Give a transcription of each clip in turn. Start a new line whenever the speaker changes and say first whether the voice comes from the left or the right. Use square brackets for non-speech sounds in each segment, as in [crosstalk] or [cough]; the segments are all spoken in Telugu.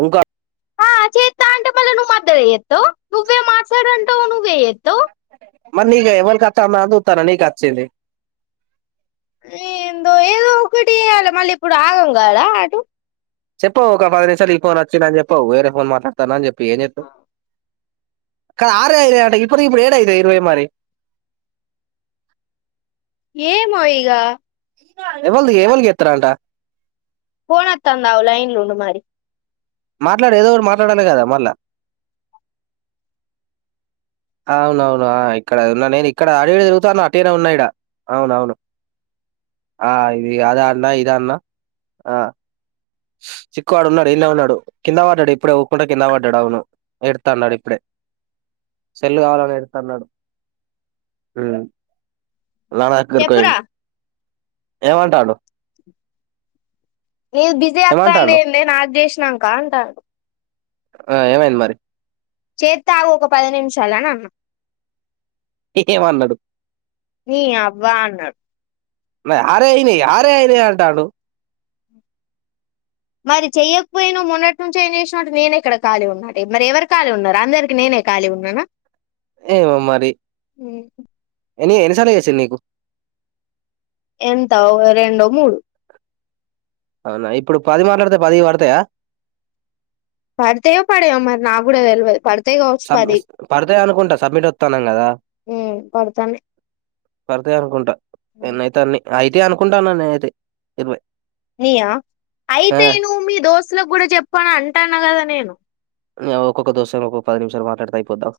right: ఇంకో
left: ఆ చేత్తా అంటే మళ్ళ నువ్వు మధ్యల చెత్తవ్ నువ్వే మాట్లాడు అంటవ్ నువ్వే చెత్తవ్
right: మరి నీకే ఎవ్వళకొత్తాందా అని చూస్తాన్న నీకచ్చింది
left: ఏందో ఏదో ఒకటి చేయాలే మళ్ళీ ఇప్పుడు ఆగం కాడా అటు
right: చెప్పవు ఒక పది నిమిషాలు ఈ ఫోన్ వచ్చిందని చెప్పవు వేరే ఫోన్ మాట్లాడుతున్నా అని చెప్ప ప్పు ఇగ ఏంచేస్తావ్ కాలేరా అంటే ఇప్పుడికిప్పుడు ఏడైతయి ఇరవై మరి
left: ఏమో ఇగ
right: ఎవల్ది ఎవలీకి చెత్తరంట
left: ఫోన్ ఒత్తాంది ఆగు లైన్ల ఉండు మరి
right: మాట్లాడు ఏదో ఒకరు మాట్లాడాలి కదా మళ్ళా అవునవును ఇక్కడ ఉన్నా నేను ఇక్కడ అటు ఇటు తిరుగుతాన వట్టిగనే ఉన్న ఈడ అవునవును ఆ ఇది అదా అన్న ఇద అన్న ఆ చిక్కుగాడు ఉన్నాడు ఈడ్నే ఉన్నడు కింద పడ్డడు ఇప్పుడే ఉరుక్కుంట కింద పడ్డడు అవును ఎడుతాండు ఇప్పుడే సెల్ కావాలని ఎడుతాండు నాన్న దగ్గరకి
left: చెప్పురా
right: పోయిండు ఏమంటాడు
left: నీది బిజీ
right: ఏమంటాడు
left: వస్తాందేందే నాకు చేసినాంక అంటాడు
right: ఆ ఏమైంది మరి
left: చెత్తాగు ఒక పది నిమిషాలని అన్నా
right: ఏమన్నాడు
left: నీయవ్వ అన్నడు
right: ఆరే అయినయి ఆరే అయినయి అంటాండు
left: మరి చెయ్యకపోయినవ్ మొన్నటి నుంచి ఏంచేసినంటే నేనేక్కడ ఖాళీగున్న అంట మరి ఎవరు ఖాలీగా ఉన్నరు అందరికి నేనే ఖాళీగ ఉన్ననా
right: ఏమో మరి
left: ఉమ్
right: ఎన్ని ఎన్ని చాలేసి నకు
left: ఎంత రెండో మూడు
right: అవునా ఇప్పుడు పది మాట్లాడితే పది పడతాయా
left: పడతేయ పడే అమారి నాగుడ వె పడు
right: సబ్మి పడితే అనుకుంటా సబ్మిట్ వస్తాన్నాం కదా
left: ఉమ్ పడతానయ్
right: పడితే అనుకుంటా నైతన్ని అయితే అనుకుంటాను నేను అయితే ఇరవై
left: నయా
right: ఆ,
left: అయితే నువ్వు మీ దోస్తులకు కూడా చెప్పాను అంటాను కదా నేను
right: ఒక్కొక్క దోసానికి ఒ పది నిమిషాలు మాట్లాడుత అయిపోద్దావు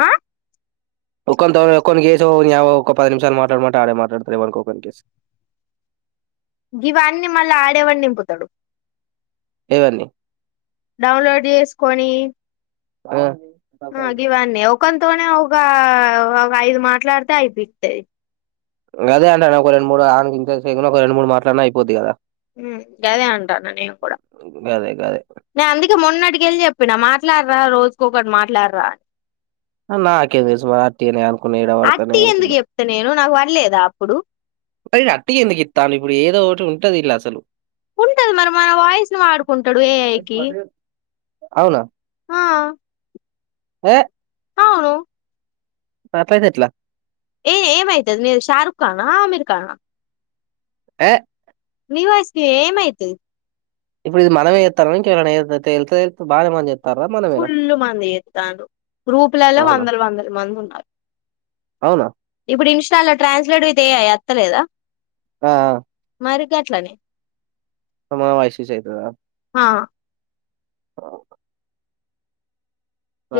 left: ఆ
right: ఒ కొన్ని కేసు ఒ పది నిమిషాలు మాట్లాడమంటే ఆడే మాట్లాడతారు ఇవనుకోక్కని కేసు
left: జీవాన్ని మళ్ళీ ఆడేవాడి నింపుతాడు
right: ఎవర్ని
left: డౌన్లోడ్ చేసుకొని
right: ఉ
left: ఆ గివాన్నే ఓ ఖోం ఃతోనే ఒగ ఒ ఐదు మాట్లాడితే అయిపితది
right: గదే అంటన్న ఒక రెండ్మూడు ఆ ఒక రెండు మూడు మట్లాలన్న ఐపోద్ది గదా
left: హుమ్ గదే అంటాన్న నేను గుడా
right: అదే అదే
left: నే అందుకే మొన్నటికెల్లి చెప్పిన మా ట్లాడ్రా రోజుకొకటి మాట్లాడ్రా
right: నాకేందిసు మరి అటి అనే అనుకున్నా ఎడవడతనే
left: అట్టి ఎందుకు చెప్తా నేను నాకు పనిలేదా అప్పుడు
right: అట్ క ఎందుకు ఇ తాను ఏదో ఒకటి ఉంట ఉంటది దిన్ల అసలు
left: ఉంటది మరి మన వాయిస్ ను వాడుకుంటాడు ఏఐకి
right: అవునా
left: ఆ
right: ఏ
left: అవును
right: తాతయ్యదెట్లా
left: ఏ ఏమయితది మీరు షారుఖ్ కానా అమీర్ ఖానా
right: ఏ
left: మేం వస్తే ఏమయితుంది
right: ఇప్పుడు ఇది మనమే చెత్తానమా ఇంకేవరన్న తేల్థే బానే పన్చె
left: ఫుల్లు మంది ఛేత్తాండ్రు గ్రూపులలో
right: అవునా
left: వందల వందల మంది ఉన్నారు
right: అవునా
left: ఇప్పుడు ఇన్స్టాల ట్రాన్స్లేట్ విత్ ఎఐ అత్తలేదా
right: ఆ
left: మరిగట్లనే
right: అమా వైస్ కుచేతద
left: ఆ
right: ఓ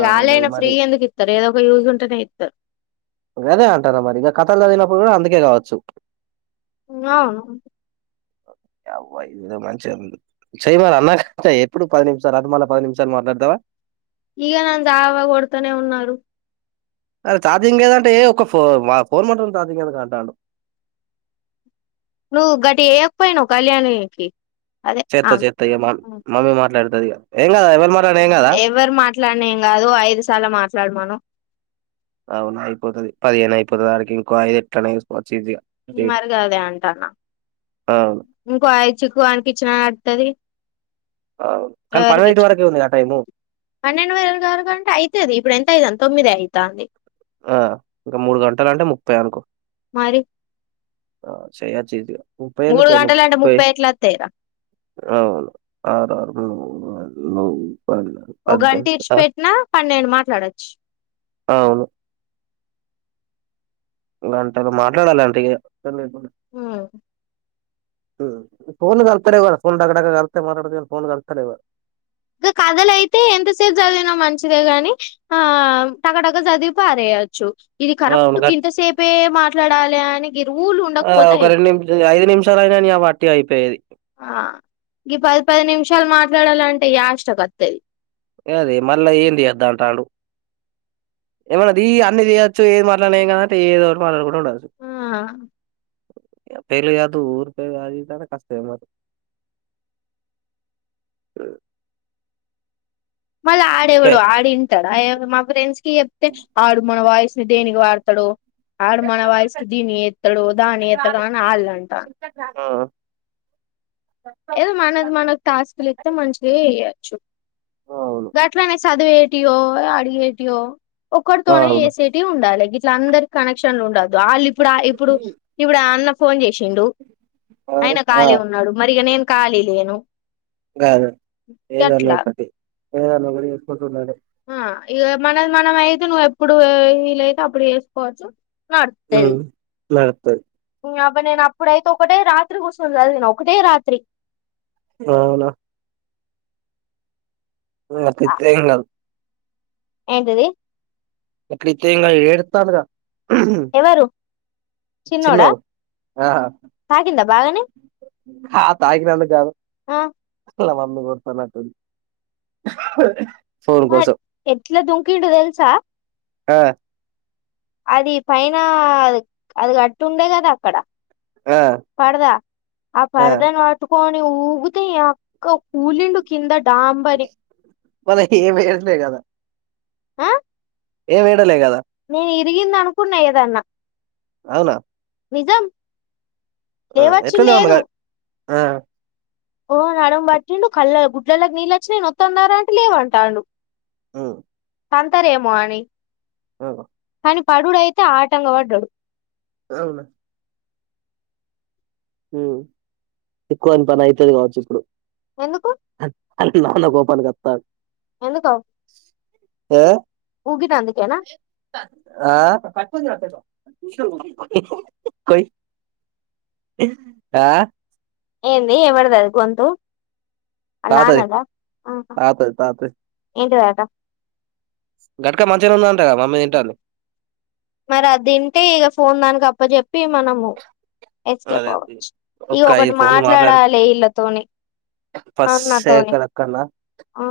left: గాలైన ఫ్రీ
right: మరి
left: గా ఎందుకిత్తరు ఎదో యజ్ ఉంటానే ఇరు
right: రే అంటారా మరి ఇంక కథల్లో చదినప్పుడు కూడా అందుకే కావచ్చు
left: అవు
right: అవ మంచి చేయ మ అన్నాక ఎప్పుడు పది నిమిషాలు రథమాల పది నిమిషాలు మాట్లాడతావా
left: ఈగ నన్ జావ కొడతనే ఉన్నారు
right: అరే ఛార్జింగ్ ఏదంటే ఒక ఫో ఫోన్ మంటం ఛార్జింగ్ ఏద అంటాడు
left: నువ్వు గట్ వేయకపోయినావు్ కళ్యాణకి
right: చేత్త చేత్తయ మా మమ్మీ మాట్లాడుతు ఎం ఎవ
left: ఎవరు మాట్లాడినాం కాదు ఐదు సార్లు మాట్లాడు మనుం
right: అవునా అయిపోతుది పదిహేను అయిపోతుంది అడికి ఇంకో ఐదు ఎట్లా అ వకోవచ్చు ఇదిగా
left: మరి కాదే అంటాన్నా
right: అవును
left: ఇంకోయి చిుకువనికి ఇచ్చిన నడుతుది
right: అవును. కానీ పన్నెండిటి
left: ఎకి
right: వరకే ఉందిగా టైము
left: పన్నెండు వేలలు గారు కంటే అయితుది ఇప్పుడు ఎంత అయిది అంత తొమ్మిది అయితాంది
right: ఆ ఇంకా మూడు గంటలు అంటే ముప్పై అనుకో
left: మరి
right: స చజ ముప్పై
left: మూడు
right: ఎందుకే
left: గంటలు అంటే
right: ముప్పై
left: ఎట్లా వత్తాయిరా
right: అవును ఆరు న
left: ఒక గంట ఇడ్చిపెట్టినా పన్నెండు మాట్లాడొచ్చు
right: అవును టారు మాట్లాడాలి అంటగా క
left: ఉమ్
right: ఫోన్ గల్తార ఇవ ఫోన్ డగడగా గల్త మాట్లాడత ఫోన్ గల్తారు ఇవరు
left: ఇంకా కథలయితే ఎంతసేపు చదివినా మంచిదే గాని ఆ టకటక చదివిపోరేయొచ్చు ఇది
right: అవును
left: కరెక్ట్
right: గట్
left: కింతసేపే మా లడాలని
right: ఆ ఒక రెండు నిమిష్ ఐదు నిమిషాల అయినా నీ అవ్వ వట్టిగ అయి పేయేది
left: ఆ గీ పది పది నిమిషాలు మాట్లాడాలంటే యాష్ట కొత్తది.
right: ఏ అదే మళ్ళా ఏం తీయొద్ద్దు అంటాడు. ఏమన్నదీ అన్నీ తీయొచ్చు ఏది మాట్లాడినా ఏమ్ కాదంటే, ఏదో ఒకటి మాట్లాడుకుం కుండొచ్చు
left: ఆ
right: పేర్లు తీయద్దూ ఊరు పేరు అదీ ఇదీ అంటే కష్టమే మాకు.
left: మళ్ళ ఆడెవడో ఆడు ఇంటడా ఏమ మా ఫ్రెండ్స్ కీ చెప్పితే వాడు మన వాయిస్ దేనికి వాడుతడో ఆడు మన వాయస్కి దీన్నీ చేత్తడూ దాన్ని చేత్తడు అని ఆళ్ళు అంటాన్.
right: ఆ
left: ఏదో మనది మనక్ టాస్క్లు ఇత్తే మంచిగా చెయ్యాల్ చ్చు
right: అవును
left: గట్లానే చదివేట్ కియోల అడిగేటియో ఒకరుతోనే
right: అవును
left: చేసేటియి ఉండాలె గిట్ ఇట్ల అందరిక్ కనెక్షన్లు ఉండద్ ఆళ్ళు ఇప్పుడు ఆ ఇప్పుడు ఇప్పుడు ఆ అన్న ఫోన్ చేశ్ శిండూ.
right: అవును
left: ఆయన
right: ఆ
left: ఖాళీగున్నడు మరి ఇగ నేన్ ఖాళీలేను.
right: గాదు ఏదన్న ఒకటి ఏదన్నా ఒకటి చేసుకుంటూ ఉండాలే.
left: ఆ ఇగ మనది మనం అయితే నువ్వు ఎప్పుడు వీలైతే అప్పుడు చేసుకోవచ్చు. ఆరుస్తదీ
right: ఉమ్ నడుత్తది
left: నీ అబ్బ నేను అప్పుడైతే ఒకటే రాత్రి కూసోం చదివిన ఒకటే రాత్రి.
right: అవునా ఆ అట్ల ఇత్తేం గాదు.
left: ఏంటిది
right: ఇట్ల ఇత్తేంగాదు ఈడు ఏడుత్తాండుగా.
left: ఎవరు చిన్నోడా
right: చిన్నోడు
left: తాకిందా బాగానే.
right: హా తాకినందుక్ గాదు
left: ఆ
right: వాళ్ళ మమ్మీ కొడతాన్నట్టుంది.
left: [unintelligible] ఎట్ల దుంకిండు తెల్సా
right: ఆ
left: అది పైన అది గట్టు ఉండే కదా అక్కడ
right: ఆ
left: పరదా ఆ పరదాని పటుకో ఊగుతయి అక్క కూలిండు కింద డాంబరి
right: మనకేం ఎయ్యట్లే కదా
left: ఆ
right: ఏం ఏడలే కదా
left: నీ ఈ రిగిం అనుకున్నా ఏదన్నా
right: అవునా
left: నిజం
right: ఆ
left: లేవచ్చు
right: ఎట్లుంది మమ్మీ
left: లేదు
right: లైఫ్? ఆ
left: ఓ నడడం బటిం కల్ళ గు ఇల్కి నీళ్ళ వచ్చి నొత్తన్నార అంటే లేవవుంటాడు
right: ఓ
left: సంతారేమో అని
right: అ
left: కాని పడడు అయితే ఆటంగ పడ్డాడు
right: అవును ఎక్కువని పని అవుతుది కావచ్చు ఇప్పుడు
left: ఎందుకు
right: అని నాన్న
left: ఎందుకు
right: ఆ
left: ఊగి నందుకెనా
right: ఆ ఆ
left: ఏంది ఎవరిది అది గొంతు ఆళ్ళ
right: తాతాది
left: నాన్నదా
right: తాతది తాతది
left: స
right: గట్క మంచిగానే ఉన్నాదంట కదా మమ్మీ తింటుంది
left: మరి అది తింటే ఇక ఫోన్ దానికి అప్పచెప్పి మనము ఎస్కేప్
right: అదే
left: అవచ్చు ఇ
right: ఒక్క
left: ఒకటి
right: ఐదు ఫోన్లు మాట్లాడు
left: మాట్లాడాలి ఇళ్ళతోని
right: ఫస్ట్
left: అన్నతోని
right: శేఖర్ అక్కన్న
left: ఆ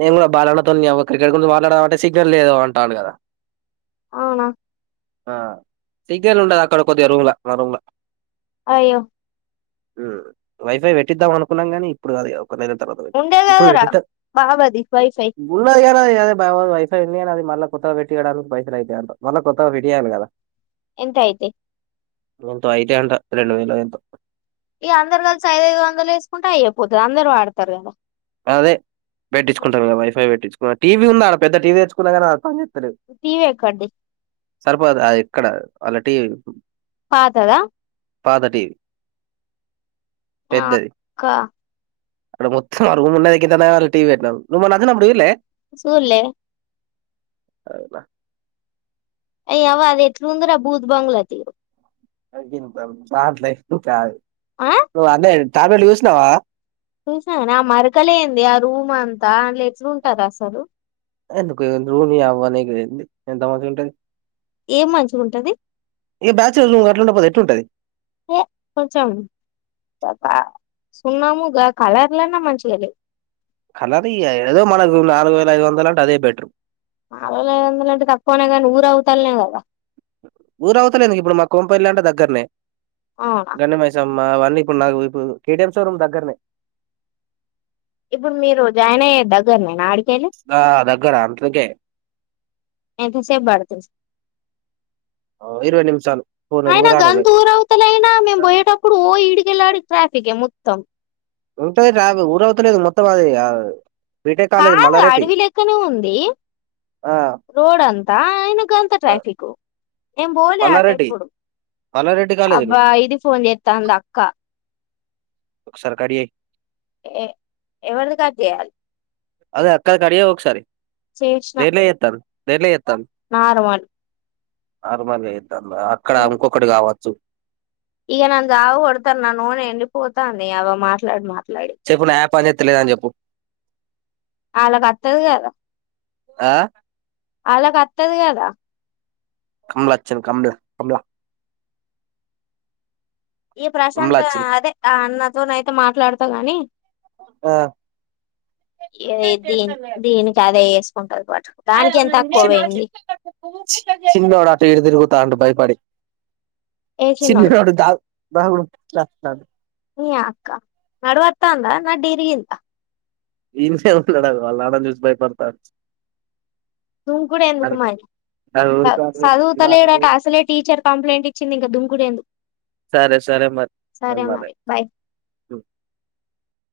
right: నేను కూడా బాలన్నతోని క్రికెట్ గురించి మాట్లాడ అంటే సిగ్నల్ లేదు అంటాడు కదా
left: అవునా
right: సిగ్నల్ ఉండదు అక్కడ కొద్దిగా రూమ్లా మా రూమ్లా
left: అయ్యో
right: మ్ వైఫై పెట్టిద్దాం అనుకున్నాం గాని ఇప్పుడు కాదు కొన్ని రోజుల తర్వాత ఇప్పుడు పేట్టి
left: బావది వైఫై
right: పేద బావది కాదే వైఫై ఉంది అని అది మళ్ళ కొత్తగా పెట్టియడానికి పైసల్ అయితాయి అంటా మళ్ళ కొత్తగా పెటియాలి కదా
left: ఎంత అయితాయి
right: రోంతా అయితాయి అంటా రెండు వేలు ఎంతో
left: ఈక అందరు కలిసి ఐదుఐదు వందలు వేసుకుంటే అయ్యయిపోతుంది అందరు వాడతారు కదా
right: అదే పెట్టించుకుంటారు కదా వైఫై పెట్టించు టీవీ ఉంద అడ పెద్ద టీవీ తెచ్చుకున్నా అది పంచేయదు
left: టివి ఎక్కడిది
right: సరిపోదు ఎక్కడా అలా టీవి
left: పాతదా
right: పాత టీవి
left: ఆ అక్క
right: ఆడ మో త్ మా రూమ్ ఉన్న దగ్గర గానే టీవీ పెట్టినం నువ్వు మొన్న వచ్చినపుడు చూడలే
left: సడల్
right: అవునా
left: అయవ్వ అది ఎట్లు ఉందరా భూత బంగల తీరు
right: [unintelligible]
left: ఆ
right: బ్రో అదే ట్యాబ్లెట్ చూసినావా
left: చూసాని ఆ మరకలేంది ఆ రూమ్ అంతా ఎట్లుంటారు అసలు
right: ఎందుకు ఎన్ని రోజులు అవ్లేగేంది ఎంతమందికి ఉంటది
left: ఏం మంచిగా ఉంటది
right: ఇక బ్యాచులర్ రూమ్ అట్లా ఉండకపోతే ఎట్లుంటది
left: ఏ కొంచం ఆ సున్నాముగా కలర్లన్న మంచిగా లేవ
right: కలర్ ఇగా ఆ ఏదో మనకు నాలుగు వేల ఐదు వందలు అంటే అదే బెటర్
left: నాలుగు వేల ఐదు వందలు అంటే తక్కువనే కానీ ఊరు అవతలనే కదా
right: ఊరు అవతలా ఎందుకు ఇప్పుడు మా కోంపల్లి అంటే దగ్గరనే
left: అవునా
right: గండి మైసమ్మ అవన్నీ ఇప్పుడు నాకు వయిపు కేటీఎం షోరూమ్ దగ్గరనే
left: ఇప్పుడు మీరు జాయిన్ అయ్యే దగ్గర నేనా ఆడి
right: ఆ దగ్గర అందుకే
left: ఎంతసేపు పడుతుంది
right: ఇరవై నిమిషాలు పోనూరు
left: అయినా
right: ఊరానికి
left: గంత
right: పోయి
left: ఊరవతలయినా మేము పోయేటప్పుడు ఓ ఇడికెళ్ళడు ట్రాఫిక్ ఏ తం
right: ఉంటది కాదు ఊరవుతలేగా మొత్తం అది గా
left: కాదు అడవి లెక్కనే ఉంది
right: ఆ
left: రోడ్ అంతా అయినా అంతా ట్రాఫికు నేన్ పోలే
right: మల్లారెడ్డి
left: అటేప్పుడు
right: మల్లారెడ్డి కాలేజీలు
left: అబ్బా ఇది ఫోన్ చేత్తా ఉంది అక్క
right: ఒకసారి కట్ చెయ్
left: ఏ ఎవరిది కట్ చేయాలి
right: అదే అక్కా కట్ చెయ్ ఒకసారి నేనే ఎతాను సర్లే
left: మారవాడి
right: ఆగమనే అక్కడ ఇంకొకటి కావచ్చు
left: ఇగ నన్ను జావ కొడతారు నా నోరు ఎండిపోతా ఉంది పోతా అంది అలా మాట్లాడి మాట్లాడి
right: చెప్పు నా యాప్ అనేది తెలియదాని చెప్పు
left: వాళ్ళకి అత్తది
right: ఆ
left: ఆల్లకి వత్తది కదా
right: కమలాచ్చన్ కమలా కమలా
left: ఈ
right: కమల
left: ప్రశాంత్
right: వచ్చింది
left: అదే అన్న నేనయితే మాట్లాడతా గాని
right: ఆ
left: ఏ దీని దీని కాదే వ ఉంటాది
right: చి చిన్నోడా ఇటు తిరుగు తాడు భయపడి
left: వేసినోడు
right: చిన్నోడు ద బాగు అదే
left: మీ అక్క నడువత్తా అందా నడ్డిరిగిందా
right: ఇండి నుంచే వస్తలేడు అగో వాళ్ళంను ఆడ చూసి భయపడుతున్నాడు
left: దుంకుడు ఎందుకు మరి. చదువుతలేడంట అసలే టీచర్ కంప్లైంట్ ఇచ్చింది ఇంకా దుంకుడు ఎందుకు
right: సరే సరే మరి
left: సరే
right: మల్ల
left: మరి బై
right: రెకు